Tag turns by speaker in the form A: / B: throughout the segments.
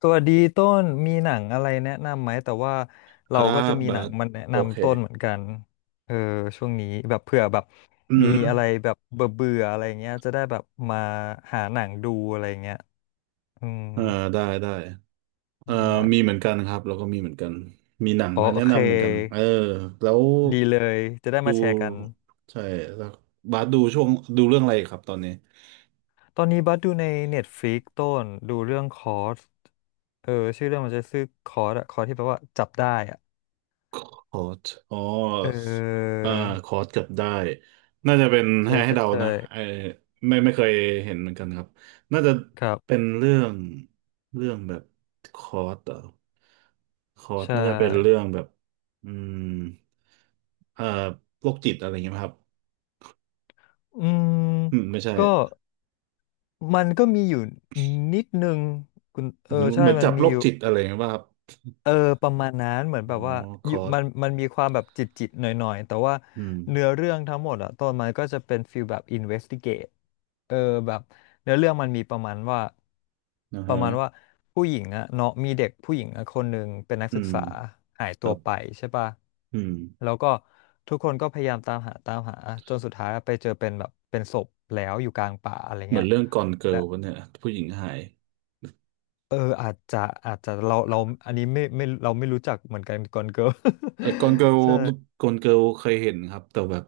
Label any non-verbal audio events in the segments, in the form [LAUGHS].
A: ตัวดีต้นมีหนังอะไรแนะนำไหมแต่ว่า
B: ค
A: เรา
B: รั
A: ก็จะ
B: บ
A: มี
B: บา
A: หนัง
B: ท
A: มันแนะ
B: โอเค
A: นำต้นเหมือนกันเออช่วงนี้แบบเผื่อแบบ
B: อื
A: มี
B: ม
A: อะไรแบบเบื่อเบื่ออะไรเงี้ยจะได้แบบมาหาหนังดูอะไรเงี้ยอืม
B: เอ่าได้ได้เอ่อ
A: ไ
B: มี
A: ด้
B: เหมือนกันครับแล้วก็มีเหมือนกันมีหนัง
A: อ๋อ
B: มา
A: โอ
B: แนะ
A: เค
B: นำเหมือนกันเออแล้ว
A: ดีเลยจะได้
B: ดู
A: มาแชร์กัน
B: ใช่แล้วบาสดูช่วงดูเรื่องอะไรครับตอนนี้
A: ตอนนี้บัสดูใน Netflix ต้นดูเรื่องคอร์สเออชื่อเรื่องมันจะชื่อคอร์สอะคอร์สที่แปลว่าจับได้อะ
B: คอร์สอ๋อ
A: เออ
B: อ่าคอร์สเกับได้น่าจะเป็น
A: ใช่
B: ให้
A: ใช่
B: เดา
A: ใช่
B: นะไอไม่เคยเห็นเหมือนกันครับน่าจะ
A: ครับ
B: เป็นเรื่องเรื่องแบบคอร์สเหรอคอร์ส
A: ใช่
B: น่าจะเป็นเรื่องแบบอืม เอ่อโรคจิตอะไรเงี้ยไครับ
A: อืม
B: อืมไม่ใช่
A: ก็มันก็มีอยู่นิดนึงคุณเอ
B: เหมือ
A: อ
B: นเห
A: ใช่
B: มือน
A: มัน
B: จับ
A: มี
B: โร
A: อ
B: ค
A: ยู่
B: จิตอะไรเงี้ยป่ะครับ
A: เออประมาณนั้นเหมือน
B: อ๋
A: แบ
B: อ
A: บว่า
B: ค
A: อยู่
B: อร์ส
A: มันมีความแบบจิตจิตหน่อยๆแต่ว่า
B: อืม
A: เนื้อเรื่องทั้งหมดอะตอนมันก็จะเป็นฟีลแบบ investigate เออแบบเนื้อเรื่องมันมีประมาณว่า
B: นะ
A: ป
B: ฮะ
A: ระมาณว่าผู้หญิงอะเนาะมีเด็กผู้หญิงอะคนหนึ่งเป็นนัก
B: อื
A: ศึก
B: ม
A: ษาหาย
B: ค
A: ตั
B: รั
A: ว
B: บ
A: ไปใช่ปะ
B: อืม
A: แล้วก็ทุกคนก็พยายามตามหาตามหาจนสุดท้ายไปเจอเป็นแบบเป็นศพแล้วอยู่กลางป่าอะไร
B: เหมือ
A: เงี้
B: น
A: ย
B: เรื่องกอนเกิ
A: และ
B: ลวะเนี่ยผู้หญิงหาย
A: เอออาจจะอาจจะเราอันนี้ไม่เราไม่รู้จักเหมือนกันก่อนเกิร์ล
B: ไอ้กอนเกิ
A: [LAUGHS]
B: ล
A: ใช่
B: กอนเกิลเคยเห็นครับแต่แบบ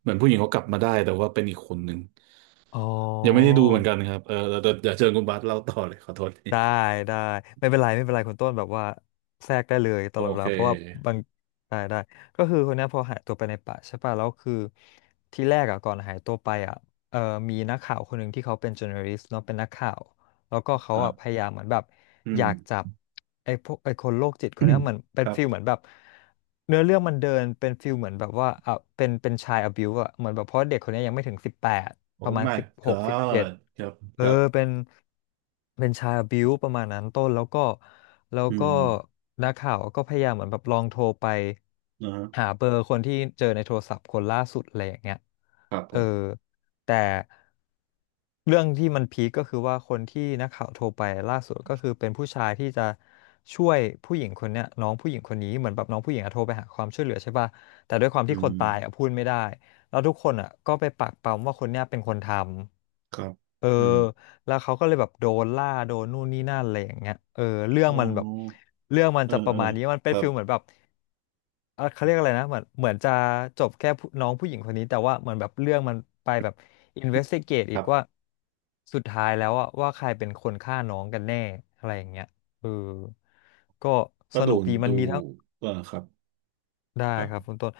B: เหมือนผู้หญิงเขากลับมาได้แต่ว่าเป็นอีกคนหนึ่ง
A: อ๋อ
B: ยังไม่ได้ดูเหมือนกันครับเออเดี๋ยวเชิญคุณบาสเล่าต่อเลยขอโทษที
A: ได้ได้ไม่เป็นไรไม่เป็นไรคุณต้นแบบว่าแทรกได้เลยต
B: โอ
A: ลอดเว
B: เค
A: ลาเพราะว่าบางได้ได้ก็คือคนเนี้ยพอหายตัวไปในป่าใช่ป่ะแล้วคือที่แรกอ่ะก่อนหายตัวไปอ่ะเออมีนักข่าวคนหนึ่งที่เขาเป็น journalist เนาะเป็นนักข่าว แล้วก็
B: ค
A: เขา
B: รั
A: อ่ะพ
B: บ
A: ยายามเหมือนแบบ
B: อื
A: อ
B: ม
A: ยากจับไอ้พวกไอ้คนโรคจิตคนเนี้ยเหมือน
B: [COUGHS]
A: เป็
B: ค
A: น
B: รับ
A: ฟิลเหมือนแบบเนื้อเรื่องมันเดินเป็นฟิลเหมือนแบบว่าอ่ะเป็นชายอบิวอ่ะเหมือนแบบเพราะเด็กคนเนี้ยยังไม่ถึงสิบแปด
B: โอ้
A: ประมาณ
B: my
A: สิบหกสิบเจ็ด
B: god ครับค
A: เออ
B: รับ
A: เป็นเป็นชายอบิวประมาณนั้นต้นแล้วก็แล้ว
B: อื
A: ก็
B: ม
A: นักข่าวก็พยายามเหมือนแบบลองโทรไป
B: นะฮะ
A: หาเบอร์คนที่เจอในโทรศัพท์คนล่าสุดอะไรอย่างเงี้ย
B: ครับผ
A: เออ
B: ม
A: แต่ เรื่องที่มันพีคก็คือว่าคนที่นักข่าวโทรไปล่าสุดก็คือเป็นผู้ชายที่จะช่วยผู้หญิงคนเนี้ยน้องผู้หญิงคนนี้เหมือนแบบน้องผู้หญิงอะโทรไปหาความช่วยเหลือใช่ป่ะแต่ด้วยความ
B: อื
A: ที่ค
B: ม
A: นตายอะพูดไม่ได้แล้วทุกคนอะก็ไปปักปำว่าคนเนี้ยเป็นคนทำ
B: ครับ
A: เออ
B: อืม
A: แล้วเขาก็เลยแบบโดนล่าโดนนู่นนี่นั่นอะไรอย่างเงี้ยเออเรื่อง
B: อ๋อ
A: มันแบบเรื่องมัน
B: เออ
A: จะป
B: เอ
A: ระ
B: อ
A: มาณนี้มัน
B: ค
A: เป็น
B: รั
A: ฟิ
B: บ
A: ลเหมือนแบบ เออเขาเรียกอะไรนะเหมือนเหมือนจะจบแค่ผู้น้องผู้หญิงคนนี้แต่ว่าเหมือนแบบเรื่องมันไปแบบ investigate
B: ค
A: อี
B: รั
A: กว่า
B: บ
A: สุดท้ายแล้วอะว่าใครเป็นคนฆ่าน้องกันแน่อะไรอย่างเงี้ยเออก็
B: ก็
A: ส
B: ดู
A: นุกดีมั
B: ดู
A: นมีทั้ง
B: เออครับ
A: ได้
B: ครั
A: ครับคุ
B: บ
A: ณต้น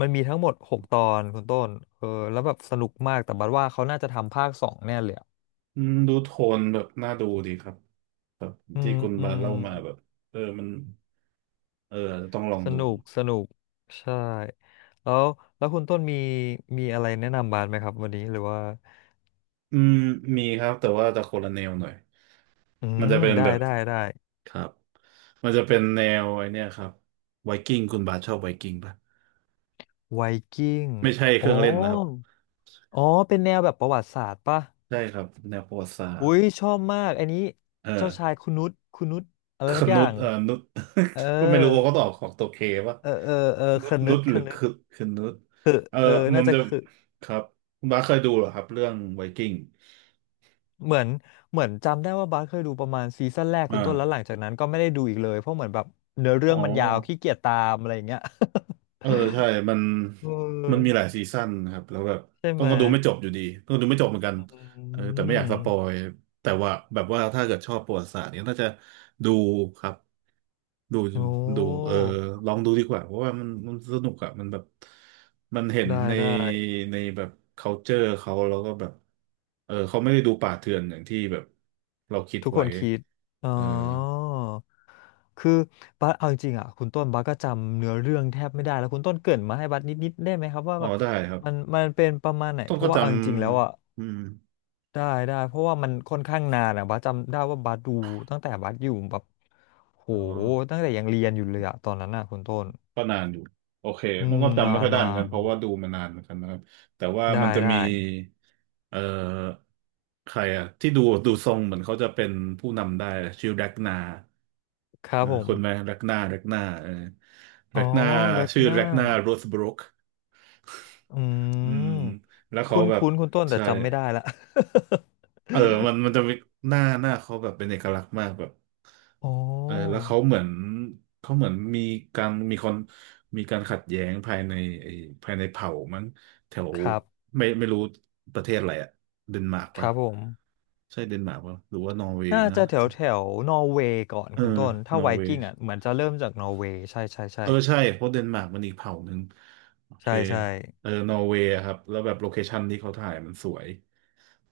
A: มันมีทั้งหมดหกตอนคุณต้นเออแล้วแบบสนุกมากแต่บัดว่าเขาน่าจะทำภาคสองแน่เลยอะ
B: อืมดูโทนแบบน่าดูดีครับครับ
A: อื
B: ที่
A: ม
B: คุณ
A: อื
B: บาส
A: ม
B: เล่ามาแบบเออมันเอออาจจะต้องลอง
A: ส
B: ดู
A: นุกสนุกใช่แล้วแล้วคุณต้นมีมีอะไรแนะนำบาสไหมครับวันนี้หรือว่า
B: อืมมีครับแต่ว่าจะคนละแนวหน่อย
A: อื
B: มันจะ
A: ม
B: เป็น
A: ได้
B: แบบ
A: ได้ได้
B: ครับมันจะเป็นแนวไอเนี้ยครับไวกิ้งคุณบาสชอบไวกิ้งปะ
A: ไวกิ้ง
B: ไม่ใช่เค
A: อ๋อ
B: รื่องเล่นนะครับ
A: อ๋อเป็นแนวแบบประวัติศาสตร์ป่ะ
B: ใช่ครับแนวประวัติศาส
A: อุ้
B: ตร์
A: ยชอบมากอันนี้
B: เอ
A: เจ้าชาย
B: อ
A: คุณนุชคุณนุชอะไร
B: คื
A: สั
B: อ
A: กอ
B: นุ
A: ย่า
B: ช
A: ง
B: นุช
A: เออ
B: [LAUGHS] ก็ไม่รู้ว่าเขาตอบของตัวเคว่า
A: เออเออเออ
B: นุ
A: ค
B: ชนุ
A: นึด
B: ช
A: ค
B: หรือ
A: นึด
B: คือคือนุชเออ
A: เออ
B: มั
A: น่า
B: น
A: จะ
B: จะ
A: คือ
B: ครับคุณบ้าสเคยดูเหรอครับเรื่องไวกิ้ง
A: เหมือนเหมือนจำได้ว่าบาสเคยดูประมาณซีซั่นแรกคุณต้นแล้วห
B: อ่า
A: ลังจากนั้นก็ไม่ได้ดูอีกเลยเพราะเหมือนแบบเนื้อเรื่
B: อ๋
A: อ
B: อ
A: งมันยาวขี้เกียจตามอะไรอย่างเงี้ย
B: เออใช่มัน
A: [LAUGHS] เ
B: มันมี
A: ออ
B: หลายซีซั่นนะครับแล้วแบบ
A: ใช่
B: ต้อ
A: ไห
B: ง
A: ม
B: ก็
A: ย
B: ดูไม่จบอยู่ดีต้องดูไม่จบเหมือนกัน
A: อื
B: เออแต่ไม่อยาก
A: ม
B: สปอยแต่ว่าแบบว่าถ้าเกิดชอบประวัติศาสตร์เนี่ยน่าจะดูครับ ดู
A: โอ้
B: ดูเออลองดูดีกว่าเพราะว่ามันสนุกอะมันแบบมันเห็น
A: ได้
B: ใน
A: ได้
B: แบบ culture เขาแล้วก็แบบเออเขาไม่ได้ดูป่าเถื่อนอย่างที่แบบเราคิด
A: ทุกค
B: ไว้
A: นคิดอ๋อ
B: เออ
A: คือบัสเอาจริงๆอ่ะคุณต้นบัสก็จำเนื้อเรื่องแทบไม่ได้แล้วคุณต้นเกริ่นมาให้บัสนิดๆได้ไหมครับว่า
B: อ๋อ
A: แบบ
B: ได้ครับ
A: มันเป็นประมาณไหน
B: ต้อ
A: เพ
B: งก็
A: ราะว่า
B: จ
A: เอาจริงๆแล้วอ่ะ
B: ำอืม
A: ได้ได้เพราะว่ามันค่อนข้างนานอ่ะบัสจำได้ว่าบัสดูตั้งแต่บัสอยู่แบบโห
B: อ๋อ
A: ตั้งแต่ยังเรียนอยู่เลยอ่ะตอนนั้นอ่ะคุณต้น
B: ก็นานอยู่โอเค
A: อื
B: ต้อง
A: ม
B: ก็จำ
A: นา
B: ไม่
A: น
B: ค่อยได้
A: นา
B: เหมือนกัน
A: น
B: เพราะว่าดูมานานเหมือนกันนะครับแต่ว่า
A: ได้
B: มันจะ
A: ได้
B: มีเอ่อใครอะที่ดูดูทรงเหมือนเขาจะเป็นผู้นำได้ชื่อแร็กนา
A: ครั
B: เอ
A: บ
B: อ
A: ผม
B: คุณไหมแร็กหน้าแร็กหนาเออ
A: อ๋
B: แร็
A: อ
B: กหนา
A: แร็ก
B: ชื่อ
A: หน้า
B: แร็กหนาโรสบรุก
A: อื
B: อืม
A: ม
B: แล้วเขา
A: คุ้น
B: แบบ
A: คุ้นคุณต้นแต่
B: ใช่
A: จำไม่ได้ละ
B: เออมัน
A: [LAUGHS]
B: มันจะมีหน้าหน้าเขาแบบเป็นเอกลักษณ์มากแบบ
A: โอ้
B: เออแล้วเขาเหมือนเขาเหมือนมีการมีคนมีการขัดแย้งภายในไอ้ภายในเผ่ามั้งแถว
A: ครับ
B: ไม่ไม่รู้ประเทศอะไรอะเดนมาร์ก
A: ค
B: ปะ
A: รับผม
B: ใช่เดนมาร์กปะหรือว่านอร์เวย์
A: น่า
B: นะ
A: จะแถวแถวนอร์เวย์ก่อน
B: เออ
A: คุณต้นถ้า
B: นอ
A: ไว
B: ร์เวย์
A: กิ้งอ่ะเหมือนจะเริ่มจากนอร์เวย์ใช่ใช่ใช่
B: เออใช่เพราะเดนมาร์กมันอีกเผ่าหนึ่งโอเค
A: ใช่ใช่
B: เออนอร์เวย์อะครับแล้วแบบโลเคชันที่เขาถ่ายมันสวย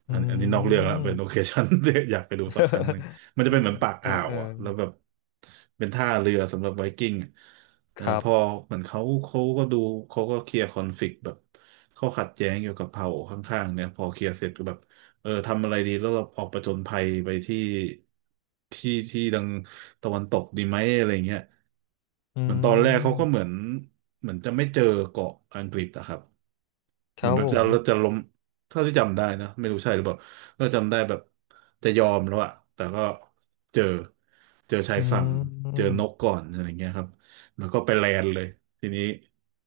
A: อื
B: อันอันนี้นอกเรื่องละเป็นโลเค
A: ม
B: ชัน [LAUGHS] ที่อยากไปดูสักครั้งหนึ่งมันจะเป็นเหมือนปาก
A: [LAUGHS] เอ
B: อ่า
A: อ
B: ว
A: เออ
B: อ่ะแล้วแบบเป็นท่าเรือสำหรับไวกิ้งอะเอ
A: ค
B: อ
A: รั
B: พอ
A: บ
B: เหมือนเขาเขาก็ดูเขาก็เคลียร์คอนฟลิกต์แบบเขาขัดแย้งเกี่ยวกับเผ่าข้างๆเนี่ยพอเคลียร์เสร็จก็แบบ เออทำอะไรดีแล้วเราออกประจนภัยไปที่ที่ดังตะวันตกดีไหมอะไรเงี้ย
A: อื
B: เหมือนตอนแรกเขาก็เหมือ
A: ม
B: นเหมือนจะไม่เจอเกาะอังกฤษอะครับ
A: ค
B: เหมื
A: รั
B: อน
A: บ
B: แบ
A: ผ
B: บจะ
A: ม
B: จะล้มเท่าที่จำได้นะไม่รู้ใช่หรือเปล่าก็จำได้แบบจะยอมแล้วอะแต่ก็เจอเจอชา
A: อื
B: ยฝั่งเจอ
A: ม
B: นกก่อนอะไรเงี้ยครับแล้วก็ไปแลนด์เลยทีนี้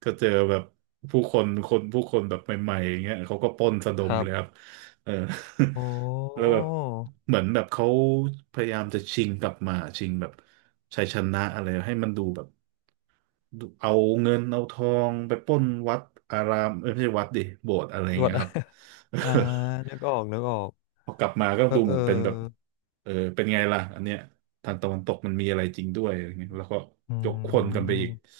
B: ก็เจอแบบผู้คนคนผู้คนแบบใหม่ๆอย่างเงี้ยเขาก็ปล้นสะด
A: ค
B: ม
A: รั
B: เลยครับ
A: บ
B: เออ
A: โอ
B: [LAUGHS] แล้ว
A: ้
B: แบบเหมือนแบบเขาพยายามจะชิงกลับมาชิงแบบชัยชนะอะไรให้มันดูแบบ เอาเงินเอาทองไปปล้นวัดอารามเอ้ยไม่ใช่วัดดิโบสถ์อะไร
A: [LAUGHS] หว
B: เงี้
A: ด
B: ยครับ [LAUGHS]
A: [LAUGHS] อ่านึกออกนึกออก
B: พอกลับมาก็
A: เออ
B: ดูเห
A: เอ
B: มื
A: อ
B: อนเป็นแบบเออเป็นไงล่ะอันเนี้ยทางตะวันตกมันมีอะไรจริงด้วยอะไรเงี้ยแล้วก็
A: อื
B: ยกคนกันไปอีก
A: ม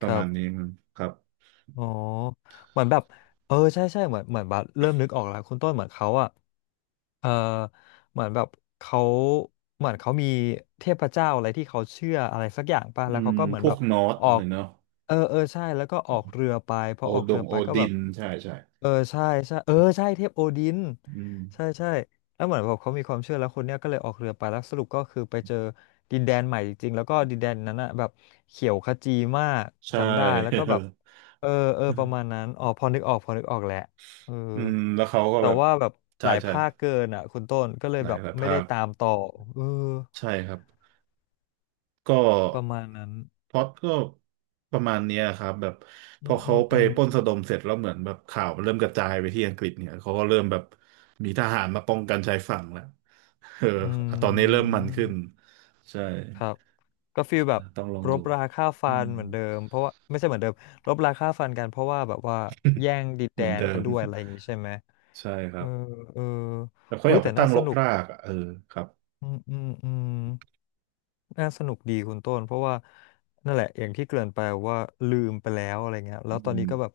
B: ป
A: ค
B: ระ
A: รั
B: มา
A: บ
B: ณนี้มันครับ
A: อ๋อเหมือนแบบเออใช่ใช่เหมือนเหมือนบัสเริ่มนึกออกแล้วคุณต้นเหมือนเขาอะ เอ่อเหมือนแบบเขาเขามีเทพเจ้าอะไรที่เขาเชื่ออะไรสักอย่างป่ะ
B: อื
A: แล้ว
B: ม
A: เขาก็เหมือ
B: พ
A: น
B: ว
A: แบ
B: ก
A: บ
B: นอร์ส
A: ออ
B: อะไร
A: ก
B: เนาะ
A: เออเออใช่แล้วก็ออกเรือไปพ
B: โอ
A: อออก
B: ด
A: เรื
B: ง
A: อไป
B: โอ
A: ก็
B: ดิ
A: แบบ
B: นใช่ใช่
A: เออใช่ใช่เออใช่เทพโอดิน
B: อืม
A: ใช่ใช่แล้วเหมือนแบบเขามีความเชื่อแล้วคนเนี้ยก็เลยออกเรือไปแล้วสรุปก็คือไปเจอดินแดนใหม่จริงๆแล้วก็ดินแดนนั้นอะแบบเขียวขจีมาก
B: ใช
A: จำได้แล้วก็
B: ่
A: แบบเออเออประมาณ
B: [LAUGHS]
A: นั้นอ๋อพอนึกออกพอนึกออกแหละ เออ
B: อืมแล้วเขาก็
A: แต่
B: แบบ
A: ว่าแบบห
B: ใช่
A: ลาย
B: ใช่
A: ภาคเกินอ่ะคุณต้นก็เลย
B: หลา
A: แบ
B: ย
A: บ
B: หลาย
A: ไม่
B: ภา
A: ได้
B: ค
A: ตามต่อเออ
B: ใช่ครับ ก็
A: ประมาณนั้น
B: พล็อตก็ประมาณเนี้ยครับแบบพ
A: อื
B: อ
A: มอื
B: เขา
A: ม
B: ไป
A: อืม
B: ปล้นสะดมเสร็จแล้วเหมือนแบบข่าวมันเริ่มกระจายไปที่อังกฤษเนี่ยเขาก็เริ่มแบบมีทหารมาป้องกันชายฝั่งแล้ว [LAUGHS] เออ
A: อื
B: ตอนนี้เริ่ม
A: ม
B: มันขึ้นใช่
A: ครับก็ฟีลแบบ
B: ต้องลอง
A: ร
B: ดู
A: บราฆ่า
B: อื
A: ฟั
B: ม
A: นเหมือนเดิมเพราะว่าไม่ใช่เหมือนเดิมรบราฆ่าฟันกันเพราะว่าแบบว่าแย่งดิน
B: [LAUGHS] เห
A: แด
B: มือน
A: น
B: เดิ
A: กัน
B: ม
A: ด้วยอะไรอย่างงี้ใช่ไหม
B: ใช่ค
A: เอ
B: รั
A: อ
B: บ
A: เออ
B: แต่เขา
A: หุ้
B: อ
A: ย
B: ยากไป
A: แต่
B: ตั้
A: น่า
B: ง
A: ส
B: รก
A: นุก
B: รากอ่ะเออครับ
A: อืมอืมอืม น่าสนุกดีคุณต้นเพราะว่านั่นแหละอย่างที่เกริ่นไปว่าลืมไปแล้วอะไรเงี้ยแล้
B: อื
A: วตอนนี้
B: ม
A: ก็แบบ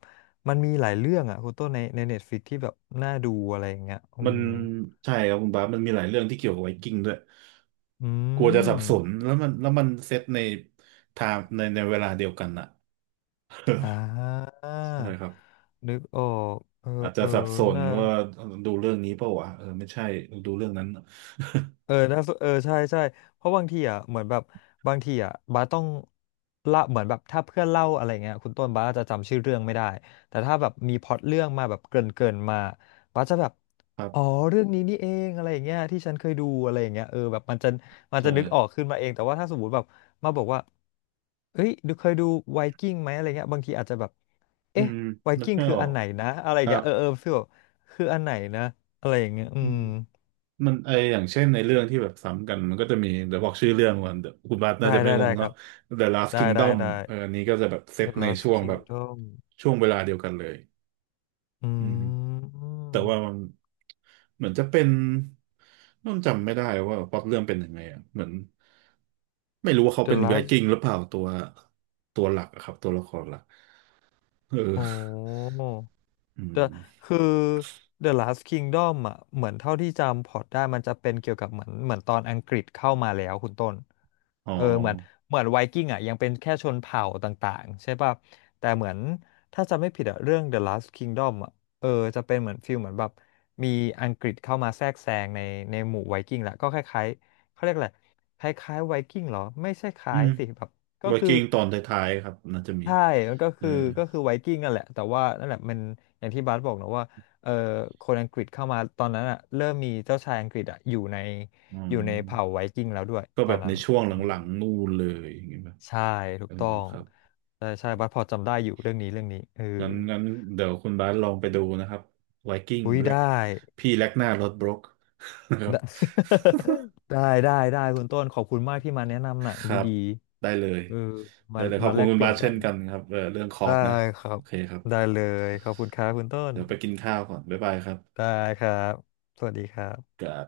A: มันมีหลายเรื่องอ่ะคุณต้นใน Netflix ที่แบบน่าดูอะไรอย่างเงี้ยอื
B: มัน
A: ม
B: ใช่ครับคุณบาสมันมีหลายเรื่องที่เกี่ยวกับไวกิ้งด้วย
A: อื
B: กลัวจะสับสน
A: ม
B: แล้วมันเซตในไทม์ในเวลาเดียวกันอะ
A: อ่า
B: [LAUGHS] ใช่ครับ
A: นึกออกเออ
B: อาจจะ
A: เออ
B: สับสน
A: น่า
B: ว่าดูเรื่องนี้เปล่าวะเออไม่ใช่ดูเรื่องนั้น
A: เออน่าสเออใช่ ใช่ เพราะบางทีอ่ะเหมือนแบบ บางทีอ่ะบาสต้องละเหมือนแบบถ้าเพื่อนเล่าอะไรเงี้ยคุณต้นบาสจะจำชื่อเรื่องไม่ได้ แต่ถ้าแบบมีพล็อตเรื่องมาแบบเกริ่นเกินมา บาสจะแบบ
B: ครั
A: อ๋อ
B: บ
A: เรื่องนี้นี่เอง อะไรอย่างเงี้ยที่ฉันเคยดูอะไรอย่างเงี้ยเออแบบมันจะมัน
B: ใช่
A: จะนึกออกขึ้นมาเองแต่ว่าถ้าสมมติแบบมาบอกว่าเอ้ยดูเคยดูไวกิ้งไหมอะไรเงี้ยบางทีอาจจะแบบ
B: อื
A: เอ๊ะ
B: ม
A: ไว
B: นึก
A: กิ้ง
B: ไม่
A: คือ
B: ออ
A: อั
B: ก
A: นไหนนะอะไร
B: ครั
A: เงี้
B: บ
A: ยเออเออฟีลแบบคืออันไหนนะอะไรอย่างเงี้ยอื
B: อื
A: ม
B: มมันไออย่างเช่นในเรื่องที่แบบซ้ำกันมันก็จะมีเดี๋ยวบอกชื่อเรื่องก่อนเดี๋ยวคุณบาส
A: ได้
B: น่าจะไม่
A: ได้
B: ง
A: ได้
B: ง
A: ครั
B: เนาะ
A: บ
B: The Last
A: ได้ได้
B: Kingdom
A: ได้
B: เอออันนี้ก็จะแบบเซต
A: The
B: ใน
A: Last
B: ช่วงแบบ
A: Kingdom
B: ช่วงเวลาเดียวกันเลย
A: อื
B: อืม แต่ว่ามั
A: ม
B: นเหมือนจะเป็นต้องจำไม่ได้ว่าพล็อตเรื่องเป็นยังไงอ่ะเหมือนไม่รู้ว่าเขา
A: The
B: เป็นไว
A: Last
B: กิ้งหรือเปล่าตัวตัวหลักอะครับตัวละครหลักเอ
A: โอ้
B: ออื
A: เดอะ
B: ม
A: คือ The Last Kingdom อ่ะเหมือนเท่าที่จำพอร์ตได้มันจะเป็นเกี่ยวกับเหมือนเหมือนตอนอังกฤษเข้ามาแล้วคุณต้น
B: อ๋อ
A: เออเหมือนเหมือนไวกิ้งอ่ะยังเป็นแค่ชนเผ่าต่างๆใช่ป่ะแต่เหมือนถ้าจำไม่ผิดอะเรื่อง The Last Kingdom อ่ะเออจะเป็นเหมือนฟิลเหมือนแบบมีอังกฤษเข้ามาแทรกแซงในหมู่ไวกิ้งแหละก็คล้ายๆเขาเรียกอะไรคล้ายๆไวกิ้งเหรอไม่ใช่ค
B: อื
A: ล้าย
B: ม
A: สิแบบก็
B: ไว
A: คือ
B: กิ้งตอนท้ายๆครับน่าจะมี
A: ใช่มันก็
B: เออ
A: คือก็คือไวกิ้งนั่นแหละแต่ว่านั่นแหละมันอย่างที่บาสบอกนะว่าเออคนอังกฤษเข้ามาตอนนั้นอ่ะเริ่มมีเจ้าชายอังกฤษอ่ะอยู่ใน
B: อ๋อ
A: เผ่าไวกิ้งแล้วด้วย
B: ก็
A: ต
B: แบ
A: อน
B: บ
A: นั้
B: ใน
A: น
B: ช่วง
A: อืม
B: หลังๆนู่นเลยอย่างเงี้ยแบบ
A: ใช่ถู
B: เอ
A: ก
B: อ
A: ต้อง
B: ครับ
A: ใช่ใช่บัสพอจำได้อยู่เรื่องนี้เรื่องนี้เออ
B: งั้นงั้นเดี๋ยวคุณบาสลองไปดูนะครับไวกิ้ง
A: อุ้ย
B: แล
A: ได้
B: กพี่แลกหน้ารถบรก [LAUGHS] นะครับ
A: ได้ [LAUGHS] ได้ได้ได้คุณต้นขอบคุณมากที่มาแนะนำหนัง
B: ครับ
A: ดี
B: ได้เลย
A: ๆเออมา
B: ได้เลยขอบ
A: มา
B: คุ
A: แล
B: ณ
A: ก
B: คุณ
A: เปลี่
B: บา
A: ยน
B: สเช่
A: กั
B: น
A: น
B: กันครับเออเรื่องคอ
A: ได้
B: ร์สนะ
A: ครั
B: โอ
A: บ
B: เคครับ
A: ได้เลยขอบคุณครับคุณต้น
B: เดี๋ยวไปกินข้าวก่อนบ๊ายบายครับ
A: ได้ครับ สวัสดีครั
B: ค
A: บ
B: รับ